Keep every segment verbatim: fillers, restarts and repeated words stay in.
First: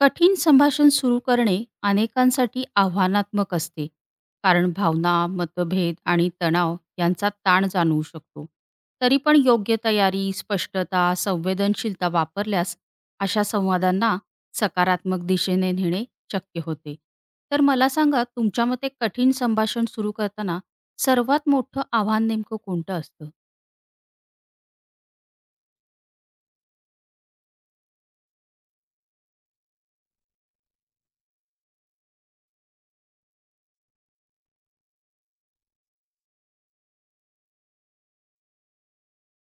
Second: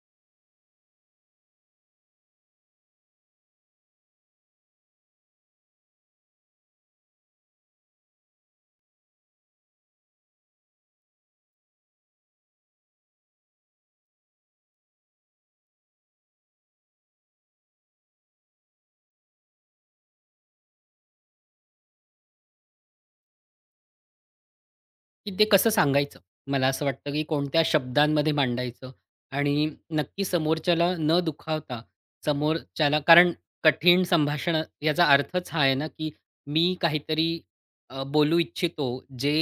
कठीण संभाषण सुरू करणे अनेकांसाठी आव्हानात्मक असते, कारण भावना, मतभेद आणि तणाव यांचा ताण जाणवू शकतो. तरी पण योग्य तयारी, स्पष्टता, संवेदनशीलता वापरल्यास अशा संवादांना सकारात्मक दिशेने नेणे शक्य होते. तर मला सांगा, तुमच्या मते कठीण संभाषण सुरू करताना सर्वात मोठं आव्हान नेमकं कोणतं असतं? की ते कसं सांगायचं? मला असं वाटतं, की कोणत्या शब्दांमध्ये मांडायचं आणि नक्की समोरच्याला न दुखावता समोरच्याला कारण कठीण संभाषण याचा अर्थच हा आहे ना, की मी काहीतरी अ, बोलू इच्छितो जे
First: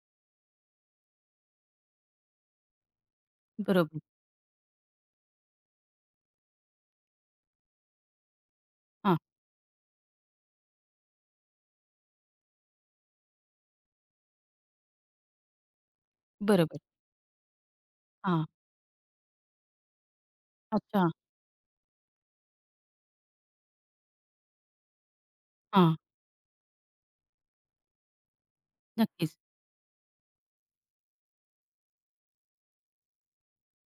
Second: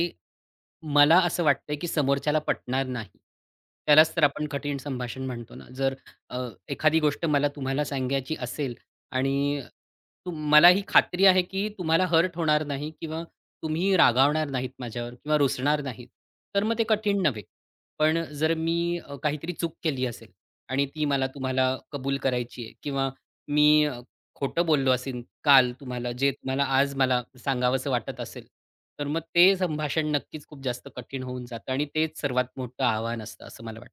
मला असं वाटतंय, की समोरच्याला पटणार नाही. बरोबर. त्यालाच तर आपण कठीण संभाषण म्हणतो ना. जर अ, एखादी गोष्ट मला तुम्हाला सांगायची असेल हां. आणि तुम मला ही खात्री आहे, की तुम्हाला हर्ट होणार नाही किंवा तुम्ही रागावणार नाहीत माझ्यावर किंवा रुसणार नाहीत, तर मग बरोबर. ते कठीण नव्हे. पण हां. जर मी अ, काहीतरी चूक केली असेल आणि ती अच्छा. मला तुम्हाला कबूल करायची आहे किंवा मी खोटं बोललो असेन काल हां. तुम्हाला, जे तुम्हाला आज मला सांगावसं वाटत असेल, तर मग नक्कीच. ते संभाषण नक्कीच खूप जास्त कठीण होऊन जातं आणि तेच सर्वात मोठं आव्हान असतं, असं मला वाटतं.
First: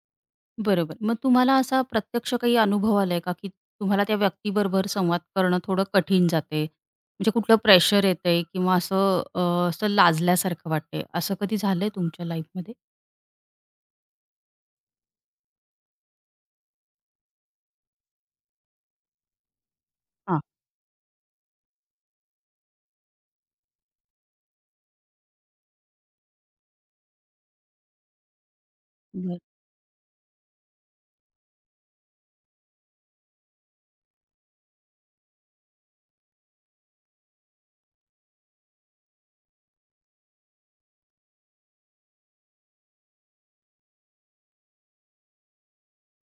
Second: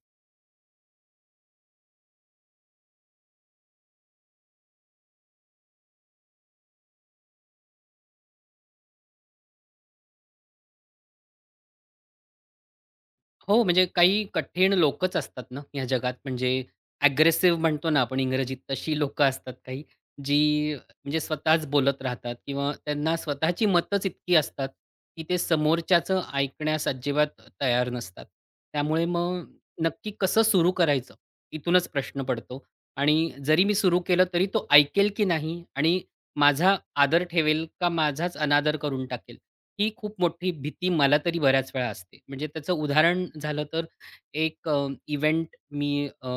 बरोबर. मग तुम्हाला असा प्रत्यक्ष काही अनुभव आलाय का, की तुम्हाला त्या व्यक्तीबरोबर संवाद करणं थोडं कठीण जाते? म्हणजे कुठलं प्रेशर येतंय किंवा असं अ, असं लाजल्यासारखं वाटतंय, असं कधी झालंय तुमच्या लाईफमध्ये? हो, म्हणजे काही कठीण लोकच असतात ना, या जगात म्हणजे ॲग्रेसिव्ह म्हणतो ना आपण इंग्रजीत, तशी लोकं असतात काही, हां. जी म्हणजे स्वतःच बोलत राहतात किंवा त्यांना स्वतःची मतच इतकी असतात, की ते समोरच्याचं ऐकण्यास अजिबात तयार नसतात. त्यामुळे बरं. मग नक्की कसं सुरू करायचं, इथूनच प्रश्न पडतो आणि जरी मी सुरू केलं तरी तो ऐकेल की नाही आणि माझा आदर ठेवेल का माझाच अनादर करून टाकेल, ही खूप मोठी भीती मला तरी बऱ्याच वेळा असते. म्हणजे त्याचं उदाहरण झालं तर एक अ, इव्हेंट मी अ,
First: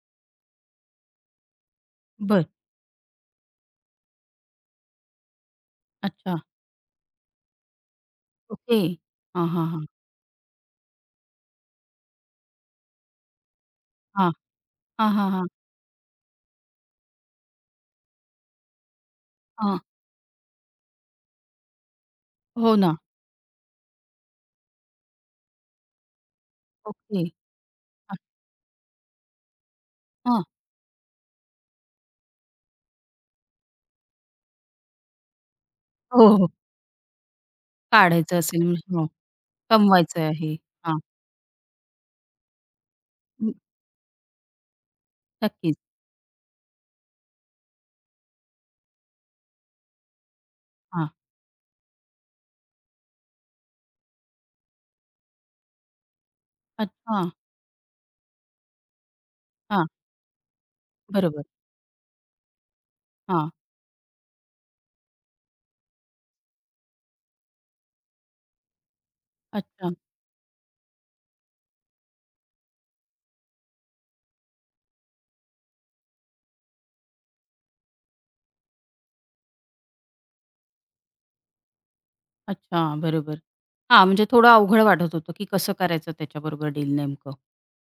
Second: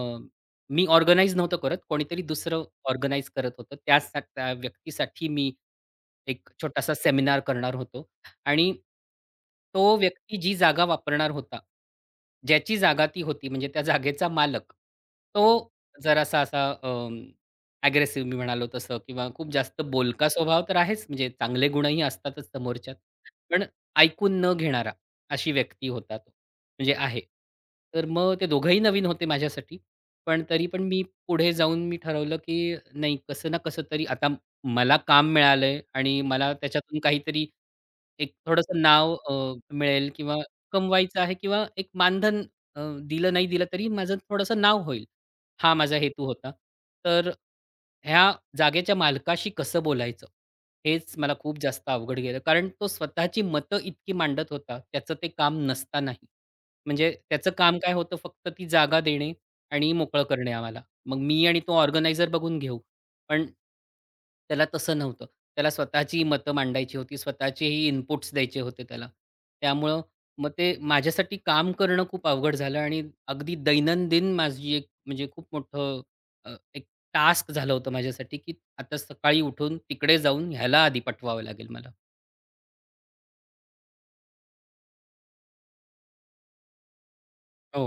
मी ऑर्गनाइज नव्हतं करत. कोणीतरी बरं. दुसरं ऑर्गनाइज करत होतं. त्यासा त्या व्यक्तीसाठी मी अच्छा. एक छोटासा सेमिनार करणार होतो आणि ओके. हां, हा हां. तो व्यक्ती जी जागा वापरणार होता, ज्याची जागा ती होती म्हणजे त्या जागेचा हां. मालक, हां, हां, हां. तो जरासा असा अं, मी म्हणालो तसं किंवा खूप हां. जास्त बोलका स्वभाव तर आहेच म्हणजे चांगले गुणही असतातच हो समोरच्यात. ना. पण ऐकून न घेणारा अशी व्यक्ती होता तो, म्हणजे आहे. ओके. तर हां. मग ते दोघंही नवीन होते माझ्यासाठी. पण हां. तरी पण मी पुढे जाऊन मी ठरवलं, की नाही कसं ना कसं तरी आता मला काम मिळालंय आणि हो, हो. मला त्याच्यातून काहीतरी एक काढायचं असेल थोडंसं म्हणजे हो. नाव अ, मिळेल कमवायचं किंवा आहे. हां. कमवायचं आहे किंवा एक मानधन अ, दिलं नाही दिलं तरी माझं थोडंसं नाव होईल. हा नक्कीच. माझा हेतू होता. तर ह्या जागेच्या मालकाशी कसं बोलायचं? हां. हेच मला खूप जास्त अवघड गेलं. कारण तो स्वतःची मतं इतकी मांडत होता, त्याचं ते काम नसतानाही. म्हणजे अच्छा. त्याचं काम काय होतं फक्त ती जागा देणे हां. आणि मोकळं करणे आम्हाला. मग मी बरोबर. आणि तो ऑर्गनायझर बघून घेऊ. पण हां. त्याला तसं नव्हतं. त्याला स्वतःची मतं मांडायची होती, स्वतःचेही इनपुट्स द्यायचे होते त्याला. अच्छा. त्यामुळं मग ते माझ्यासाठी काम करणं खूप अवघड झालं आणि अगदी दैनंदिन माझी एक म्हणजे खूप मोठं अ, एक टास्क झालं होतं माझ्यासाठी, की आता सकाळी उठून तिकडे जाऊन ह्याला आधी पाठवावं लागेल मला. अच्छा, बरोबर. हां, म्हणजे थोडं अवघड वाटत होतं, की कसं करायचं त्याच्याबरोबर डील नेमकं? हो.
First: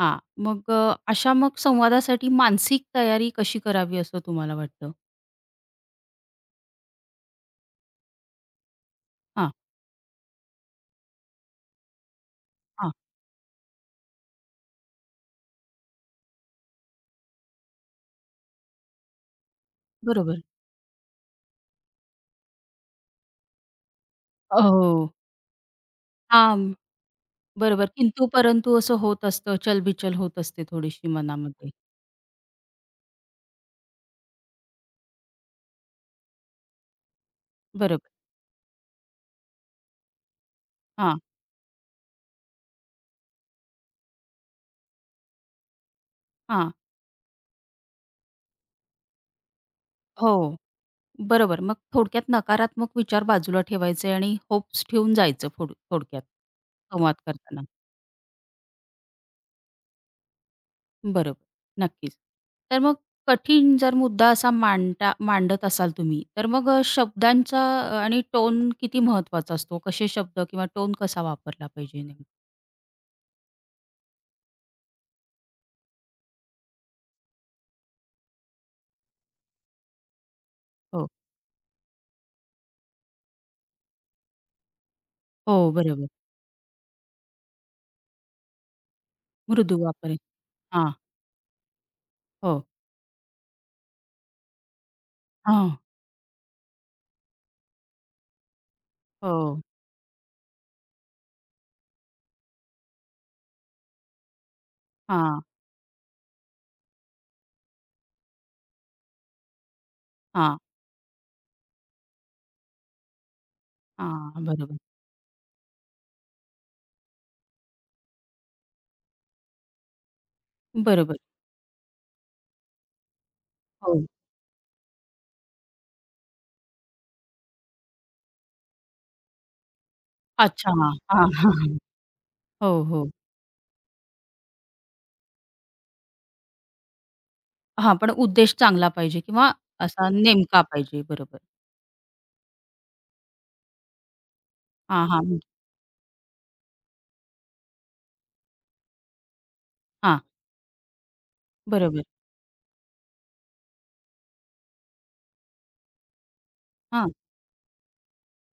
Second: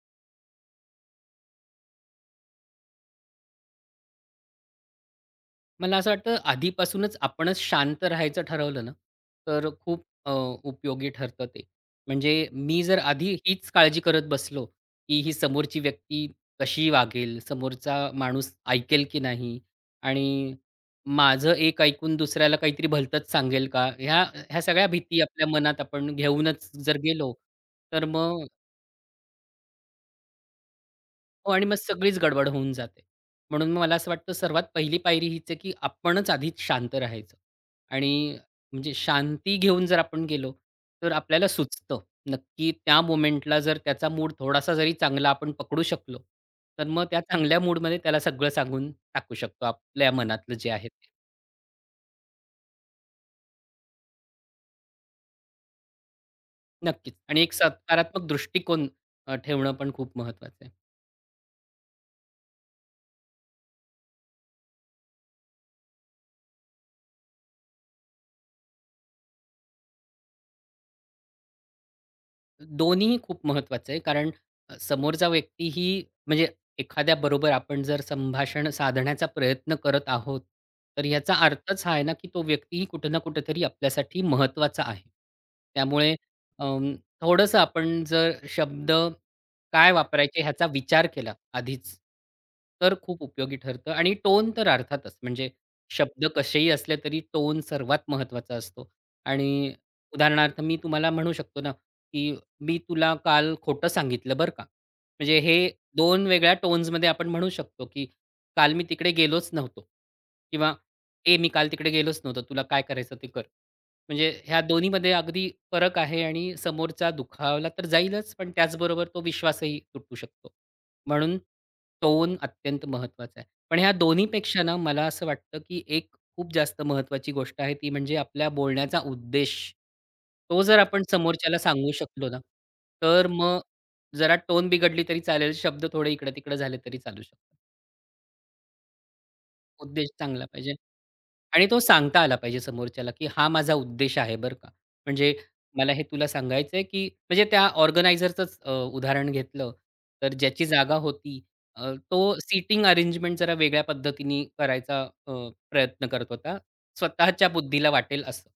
हां, मग अ, अशा मग संवादासाठी मानसिक तयारी कशी करावी, असं तुम्हाला वाटतं? मला असं वाटतं आधीपासूनच आपणच शांत राहायचं ठरवलं ना, हां, तर खूप अ, उपयोगी ठरतं ते. म्हणजे मी हां, जर आधी हीच काळजी करत बसलो, की ही समोरची व्यक्ती कशी वागेल, समोरचा माणूस ऐकेल की नाही बरोबर. आणि माझं एक ऐकून दुसऱ्याला काहीतरी भलतंच सांगेल का? ह्या ह्या सगळ्या हो, भीती आपल्या मनात आपण हां, घेऊनच जर गेलो, बरोबर. तर किंतु मग परंतु असं होत असतं, चलबिचल होत असते थोडीशी हो आणि मनामध्ये. मग सगळीच गडबड होऊन जाते. म्हणून मग मला असं वाटतं सर्वात पहिली पायरी हीच आहे, की आपणच आधीच शांत राहायचं. बरोबर. आणि म्हणजे शांती घेऊन जर आपण गेलो, तर हां, आपल्याला सुचतं नक्की त्या मोमेंटला जर त्याचा मूड थोडासा जरी चांगला आपण पकडू शकलो, हां. तर मग त्या चांगल्या मूडमध्ये त्याला सगळं सांगून टाकू शकतो आपल्या मनातलं हो, जे आहे ते. बरोबर. मग थोडक्यात नकारात्मक विचार बाजूला ठेवायचे आणि होप्स ठेवून जायचं, थोड थोडक्यात नक्कीच संवाद आणि एक करताना. सकारात्मक दृष्टिकोन अ, ठेवणं पण खूप महत्वाचं आहे. बरोबर. नक्कीच. तर मग कठीण जर मुद्दा असा मांडता मांडत असाल तुम्ही, तर मग अ, शब्दांचा अ, आणि टोन किती महत्त्वाचा असतो? कसे शब्द किंवा टोन कसा वापरला पाहिजे नेमका? दोन्हीही खूप महत्त्वाचं आहे. कारण अ, समोरचा व्यक्तीही म्हणजे एखाद्याबरोबर आपण जर संभाषण साधण्याचा प्रयत्न करत आहोत, तर हो. याचा अर्थच हा आहे ना, की तो व्यक्तीही कुठे ना कुठेतरी आपल्यासाठी महत्त्वाचा आहे. हो, बरोबर. त्यामुळे अं, थोडंसं आपण जर शब्द मृदू काय वापरेल. वापरायचे ह्याचा हा, विचार केला आधीच, हो. तर खूप उपयोगी ठरतं आणि टोन तर अर्थातच. म्हणजे हां. शब्द कसेही असले तरी टोन सर्वात महत्वाचा असतो आणि हो. उदाहरणार्थ मी तुम्हाला म्हणू शकतो ना, की मी तुला काल खोटं सांगितलं बरं का. म्हणजे हां, हे दोन वेगळ्या टोन्समध्ये आपण म्हणू शकतो, की काल मी तिकडे गेलोच नव्हतो हां, किंवा ए मी काल तिकडे गेलोच नव्हतो. तुला काय करायचं ते कर. म्हणजे हां. ह्या बरोबर. दोन्हीमध्ये अगदी फरक आहे आणि समोरचा दुखावला तर जाईलच, पण त्याचबरोबर तो विश्वासही तुटू शकतो. बरोबर. म्हणून टोन अत्यंत महत्त्वाचा आहे. पण ह्या हो. दोन्हीपेक्षा ना मला असं वाटतं, की एक खूप जास्त महत्त्वाची गोष्ट आहे ती म्हणजे आपल्या बोलण्याचा उद्देश. तो अच्छा. जर हा, आपण हां, हां. समोरच्याला सांगू शकलो ना, हो, हो. तर मग जरा टोन बिघडली तरी चालेल, शब्द थोडे इकडं-तिकडं झाले तरी चालू शकतात. हा, पण उद्देश चांगला पाहिजे किंवा उद्देश असा चांगला नेमका पाहिजे. पाहिजे. बरोबर. आणि तो सांगता आला पाहिजे समोरच्याला, की हा माझा उद्देश आहे बरं का. हां, म्हणजे हां. मला हे तुला सांगायचंय, की म्हणजे त्या ऑर्गनायझरचंच अ, उदाहरण घेतलं, हां. तर ज्याची जागा होती अ, बरोबर. तो सीटिंग अरेंजमेंट जरा वेगळ्या पद्धतीने करायचा अ, प्रयत्न करत होता. हां. स्वतःच्या बुद्धीला वाटेल असं.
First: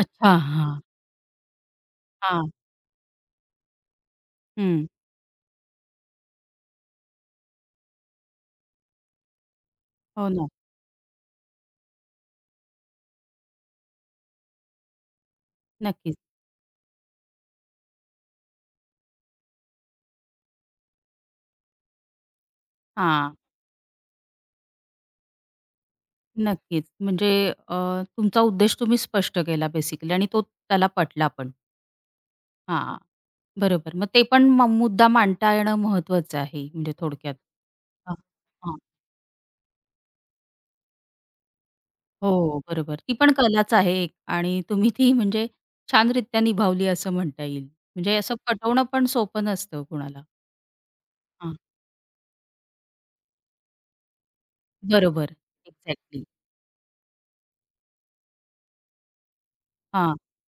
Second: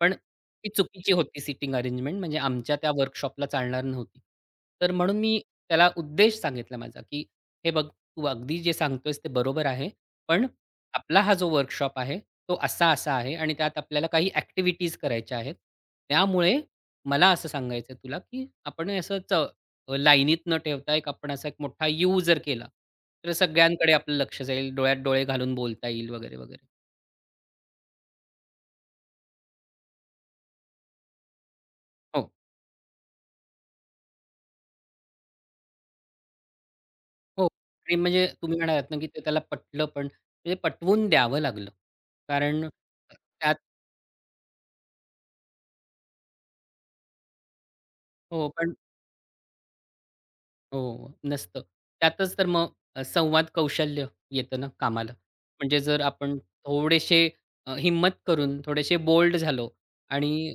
पण ती हां, चुकीची होती सीटिंग अरेंजमेंट म्हणजे हां. आमच्या त्या वर्कशॉपला चालणार नव्हती. हं. तर म्हणून मी त्याला उद्देश सांगितला माझा, की "हे बघ, तू अगदी जे सांगतोयस ते बरोबर आहे. हो पण ना. आपला हा जो वर्कशॉप आहे, तो असा-असा आहे आणि त्यात आपल्याला काही ॲक्टिव्हिटीज करायच्या आहेत. नक्कीच. त्यामुळे मला असं सांगायचं आहे तुला, की आपण हे असं च अ, लाईनीत न ठेवता एक आपण असा एक मोठा यू जर केला, तर हां, सगळ्यांकडे आपलं लक्ष जाईल. डोळ्यात डोळे घालून बोलता येईल वगैरे, वगैरे. नक्कीच. म्हणजे अ, तुमचा उद्देश तुम्ही स्पष्ट केला बेसिकली, आणि तो त्याला पटला पण. हो, हां, बरोबर. मग ते पण म मुद्दा मांडता येणं महत्वाचं आहे, म्हणजे थोडक्यात. हो. आणि हां, म्हणजे तुम्ही हां. म्हणालात ना, की ते त्याला पटलं पण म्हणजे पटवून द्यावं लागलं. हो, कारण बरोबर. ती पण त्यात कलाच आहे एक, आणि तुम्ही ती म्हणजे छानरित्या निभावली, असं म्हणता येईल. म्हणजे असं हो. पटवणं पण सोपं नसतं कुणाला. हो, हां, नसतं. त्यातच तर मग अ, संवाद कौशल्य येतं ना कामाला. बरोबर. म्हणजे जर एक्झॅक्टली. आपण थोडेसे अ, हिम्मत करून, थोडेसे बोल्ड झालो हां, आणि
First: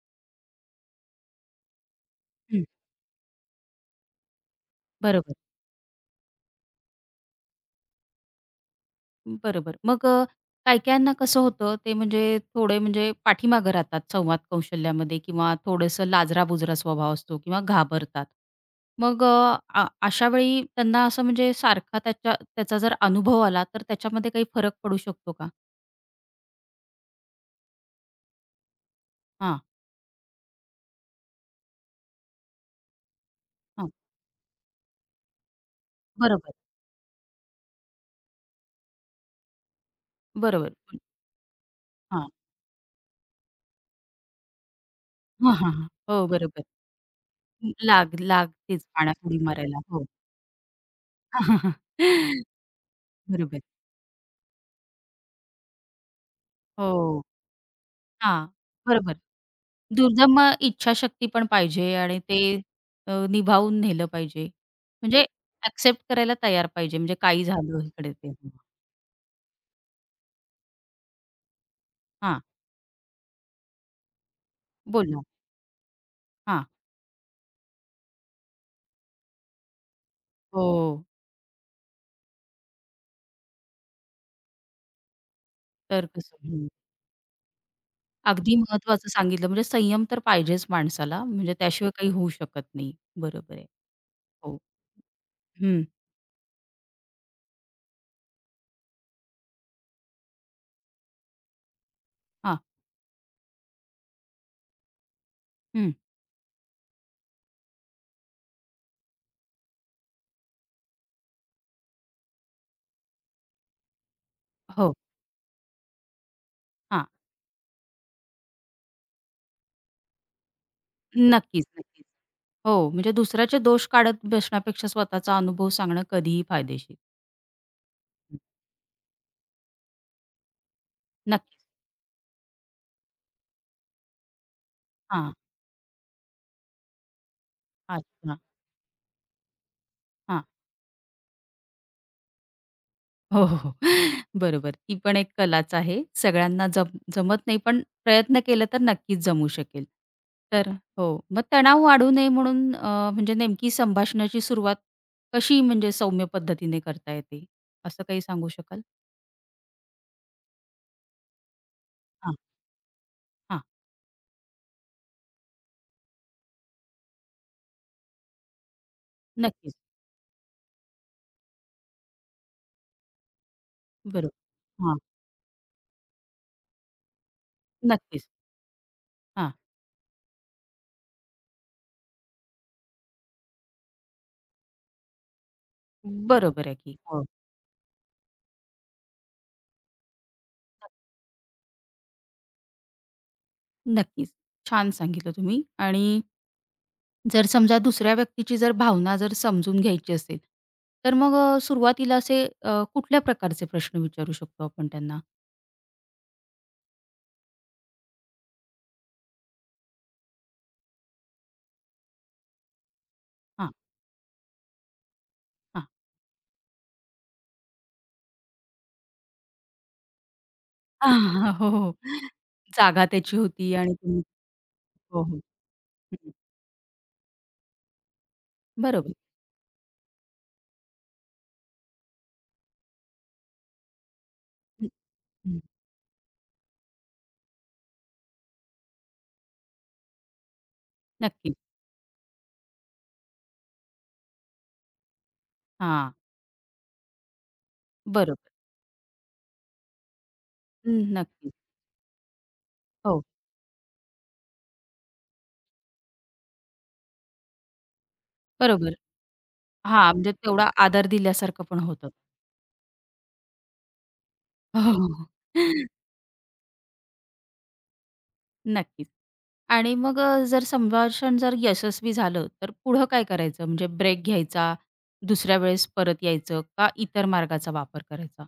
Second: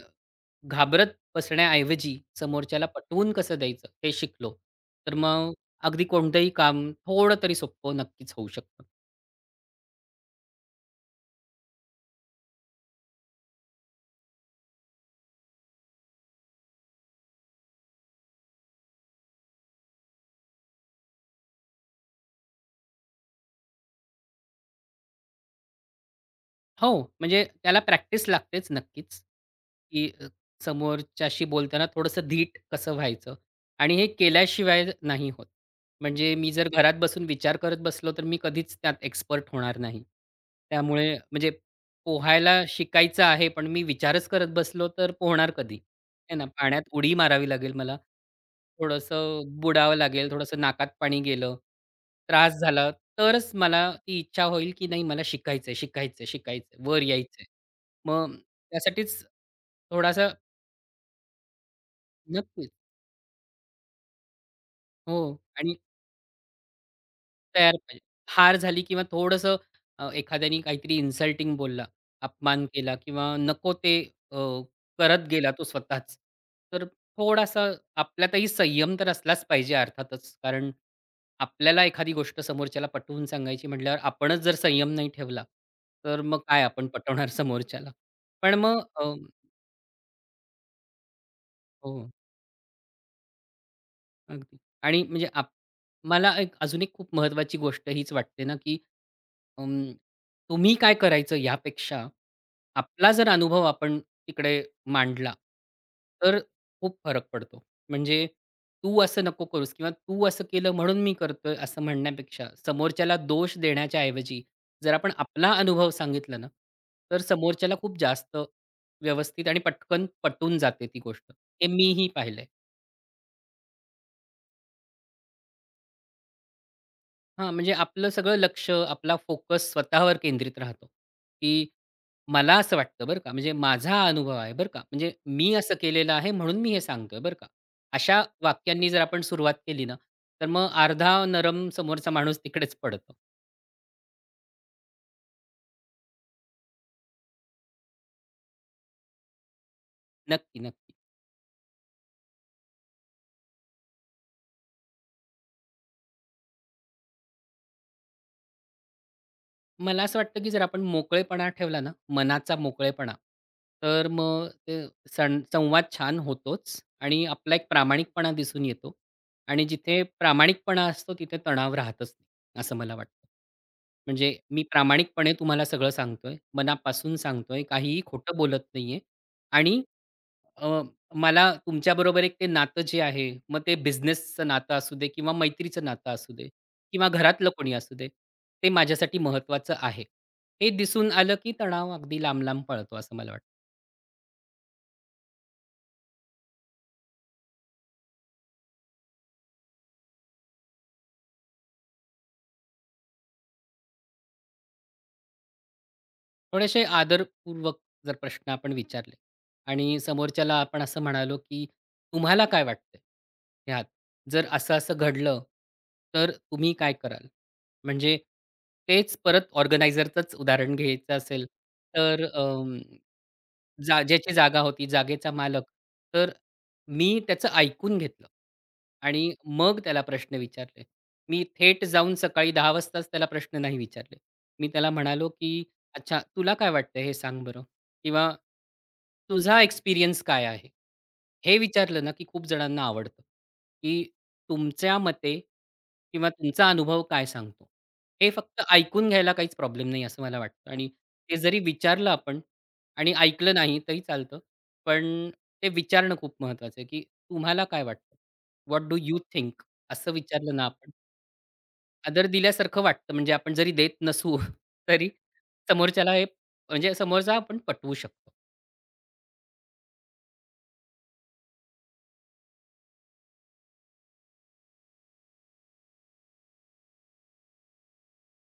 घाबरत बसण्याऐवजी हं. समोरच्याला पटवून कसं द्यायचं हे शिकलो, तर बरोबर. मग अगदी कोणतंही काम थोडं तरी सोपं नक्कीच होऊ शकतं. बरोबर. मग अ, काही-काहींना कसं होतं, ते म्हणजे थोडे म्हणजे पाठीमागं राहतात संवाद कौशल्यामध्ये, किंवा थोडंसं लाजरा-बुजरा स्वभाव असतो किंवा घाबरतात. मग अ, अ, अशा वेळी त्यांना असं म्हणजे सारखा त्याच्या त्याचा जर अनुभव आला, तर त्याच्यामध्ये काही फरक पडू शकतो का? हो, म्हणजे त्याला प्रॅक्टिस लागतेच नक्कीच, हां, की अ, समोरच्याशी बोलताना थोडंसं धीट कसं व्हायचं हां. आणि हे केल्याशिवाय नाही होत. म्हणजे मी बरोबर, जर घरात बसून विचार करत बसलो, तर मी कधीच त्यात एक्सपर्ट होणार नाही. बरोबर. त्यामुळे म्हणजे हां. पोहायला शिकायचं आहे, पण मी विचारच करत बसलो, तर पोहणार हां, हां, कधी? हां. हो, आहे ना, बरोबर. पाण्यात उडी मारावी लागेल मला लाग लागतेच पाण्यात उडी थोडंसं मारायला. बुडावं हो. लागेल, थोडंसं नाकात पाणी गेलं, त्रास झाला, तरच बरोबर. मला ती इच्छा होईल, की नाही मला शिकायचंय, शिकायचंय, शिकायचंय, वर हो. यायचंय. मग हां. बरोबर. त्यासाठीच थोडासा दुर्दम अ, इच्छाशक्ती पण पाहिजे, आणि ते नक्कीच. अ, निभावून नेलं पाहिजे. हो म्हणजे आणि एक्सेप्ट करायला तयार पाहिजे, म्हणजे काही तयार झालं पाहिजे. इकडे ते. हार झाली किंवा थोडंसं अ, एखाद्याने काहीतरी इन्सल्टिंग बोलला, हां, अपमान केला किंवा नको ते अ, बोल ना. करत गेला तो स्वतःच. हां. तर थोडासा आपल्यातही संयम तर असलाच पाहिजे अर्थातच. कारण हो, आपल्याला एखादी गोष्ट समोरच्याला पटवून सांगायची म्हटल्यावर आपणच जर संयम नाही ठेवला, तर तर कसं मग काय हं. आपण पटवणार समोरच्याला. पण अगदी मग अ, महत्वाचं सांगितलं. म्हणजे संयम तर पाहिजेच माणसाला, म्हणजे त्याशिवाय हो, काही होऊ शकत नाही. बरोबर आहे. अगदी. हो. आणि म्हणजे आप हं. मला एक अजून एक खूप महत्त्वाची गोष्ट हीच वाटते ना, की अं, तुम्ही काय करायचं यापेक्षा हां. आपला जर अनुभव आपण तिकडे मांडला, हं. तर खूप फरक पडतो. म्हणजे तू असं नको करूस किंवा तू असं केलं म्हणून मी करतोय असं म्हणण्यापेक्षा समोरच्याला दोष देण्याच्या ऐवजी जर हो. आपण आपला अनुभव सांगितला ना, हां. तर समोरच्याला खूप जास्त व्यवस्थित आणि पटकन पटून जाते ती गोष्ट. नक्कीच, हे नक्कीच. मीही पाहिलंय. हो, म्हणजे दुसऱ्याचे दोष काढत बसण्यापेक्षा स्वतःचा अनुभव सांगणं कधीही फायदेशीर. हां, म्हणजे आपलं सगळं हं. लक्ष, आपला फोकस स्वतःवर केंद्रित राहतो, नक्कीच. की मला असं वाटतं बरं का, म्हणजे माझा हा अनुभव आहे बरं का, म्हणजे हां. मी असं केलेलं आहे म्हणून मी हे सांगतोय बरं का. अशा अच्छा. वाक्यांनी जर आपण सुरुवात केली ना, हां. तर मग अर्धा नरम समोरचा माणूस तिकडेच पडतो. हो, हो, हो. बरोबर. ती पण एक कलाच आहे. सगळ्यांना जम जमत नाही, पण प्रयत्न केला तर नक्कीच जमू शकेल. नक्की, तर नक्की. हो, मग तणाव वाढू नये म्हणून अ, म्हणजे नेमकी संभाषणाची सुरुवात कशी, म्हणजे सौम्य पद्धतीने करता येते, असं काही सांगू शकाल? मला असं वाटतं, की जर आपण मोकळेपणा ठेवला ना, हां, मनाचा मोकळेपणा, हां. तर मग ते सं संवाद छान होतोच आणि आपला एक प्रामाणिकपणा दिसून येतो आणि नक्कीच. जिथे प्रामाणिकपणा असतो, तिथे तणाव राहतच नाही, असं मला वाटतं. बरोबर. म्हणजे मी हां, प्रामाणिकपणे तुम्हाला सगळं सांगतोय, मनापासून सांगतोय, काहीही नक्कीच. खोटं बोलत नाहीये हां. आणि अ, मला तुमच्याबरोबर एक ते नातं जे आहे, मग ते बिझनेसचं नातं असू दे किंवा मैत्रीचं नातं असू दे बरोबर आहे की. किंवा हो. घरातलं कोणी असू दे, ते माझ्यासाठी महत्त्वाचं आहे. हे दिसून आलं, की तणाव अगदी लांब-लांब पळतो असं मला वाटतं. नक्कीच. छान सांगितलं तुम्ही, आणि जर समजा दुसऱ्या व्यक्तीची जर भावना जर समजून घ्यायची असेल, तर मग अ, सुरुवातीला असे अ, कुठल्या प्रकारचे प्रश्न विचारू शकतो आपण त्यांना? थोडेसे आदरपूर्वक जर प्रश्न आपण विचारले आणि समोरच्याला आपण असं म्हणालो, की "तुम्हाला काय वाटतंय हां, ह्यात? जर असं-असं घडलं, हां. तर तुम्ही काय कराल?" म्हणजे तेच परत ऑर्गनायझरचंच उदाहरण घ्यायचं असेल, हां, हो, हो. तर जागा त्याची होती आणि जा तुम्ही ज्याची जागा होती, हो, जागेचा हो. मालक. तर हं, मी त्याचं ऐकून घेतलं बरोबर. आणि मग त्याला प्रश्न विचारले. मी थेट जाऊन सकाळी दहा वाजताच त्याला प्रश्न नाही विचारले. मी हं, त्याला म्हणालो, हं. की "अच्छा तुला काय वाटतंय हे सांग बरं?" किंवा "तुझा एक्सपिरियन्स काय आहे?" नक्कीच. हे विचारलं ना, की खूप जणांना आवडतं, की तुमच्या मते हां, किंवा तुमचा अनुभव काय सांगतो? हे बरोबर. फक्त ऐकून घ्यायला काहीच प्रॉब्लेम नाही असं मला वाटतं आणि हं, ते नक्कीच. जरी विचारलं आपण आणि हो, ऐकलं नाही तरी चालतं. पण ते विचारणं खूप महत्वाचं आहे, की तुम्हाला काय वाटतं? व्हॉट बरोबर. Do you think? हां, असं म्हणजे विचारलं ना तेवढा आपण, आदर दिल्यासारखं पण होतं. आदर दिल्यासारखं वाटतं. म्हणजे आपण जरी देत नसू, हो, तरी हो. समोरच्याला हे म्हणजे समोरचा आपण पटवू शकतो. नक्कीच. आणि मग अ, जर संभाषण जर यशस्वी झालं, तर पुढं काय करायचं? म्हणजे ब्रेक घ्यायचा, दुसऱ्या वेळेस परत यायचं का इतर मार्गाचा वापर करायचा?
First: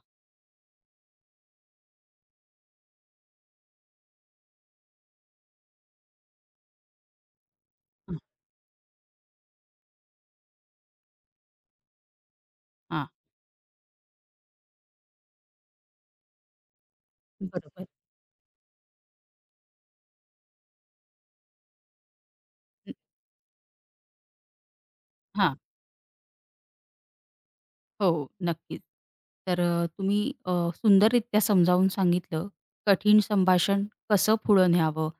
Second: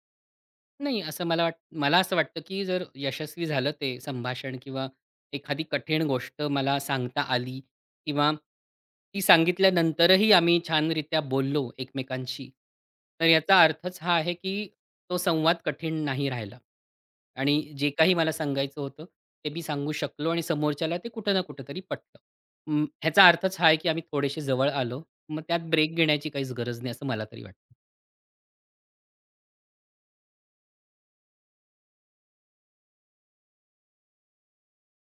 नाही, असं मला वाट मला असं वाटतं, की जर यशस्वी झालं ते संभाषण किंवा एखादी कठीण गोष्ट मला सांगता आली किंवा ती सांगितल्यानंतरही आम्ही छानरित्या बोललो एकमेकांशी, हां. तर याचा अर्थच हा आहे, की तो संवाद कठीण नाही राहिला. आणि बरोबर. जे काही मला सांगायचं होतं, ते मी सांगू शकलो आणि समोरच्याला ते कुठं ना कुठेतरी पटलं. अं, ह्याचा अर्थच हा आहे, की आम्ही थोडेसे जवळ आलो. मग हां. त्यात ब्रेक घेण्याची काहीच गरज नाही, असं मला तरी वाटतं. हो, नक्कीच. तर अ, तुम्ही अ, सुंदररित्या समजावून सांगितलं कठीण संभाषण कसं पुढं न्यावं,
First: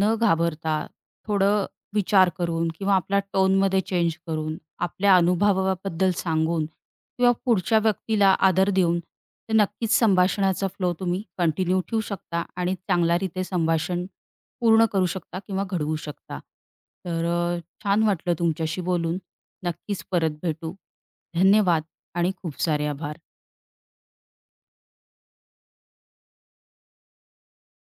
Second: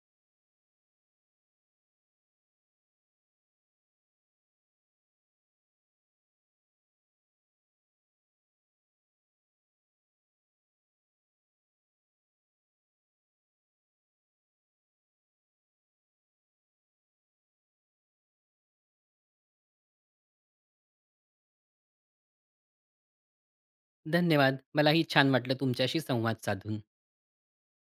न घाबरता, थोडं विचार करून किंवा आपला टोनमध्ये चेंज करून, आपल्या अनुभवाबद्दल सांगून किंवा पुढच्या व्यक्तीला आदर देऊन, तर नक्कीच संभाषणाचा फ्लो तुम्ही कंटिन्यू ठेवू शकता, आणि चांगल्यारीते संभाषण पूर्ण करू शकता किंवा घडवू शकता. तर अ, छान वाटलं तुमच्याशी बोलून. नक्कीच परत भेटू. धन्यवाद. आणि खूप सारे आभार. धन्यवाद. मलाही छान वाटलं तुमच्याशी संवाद साधून.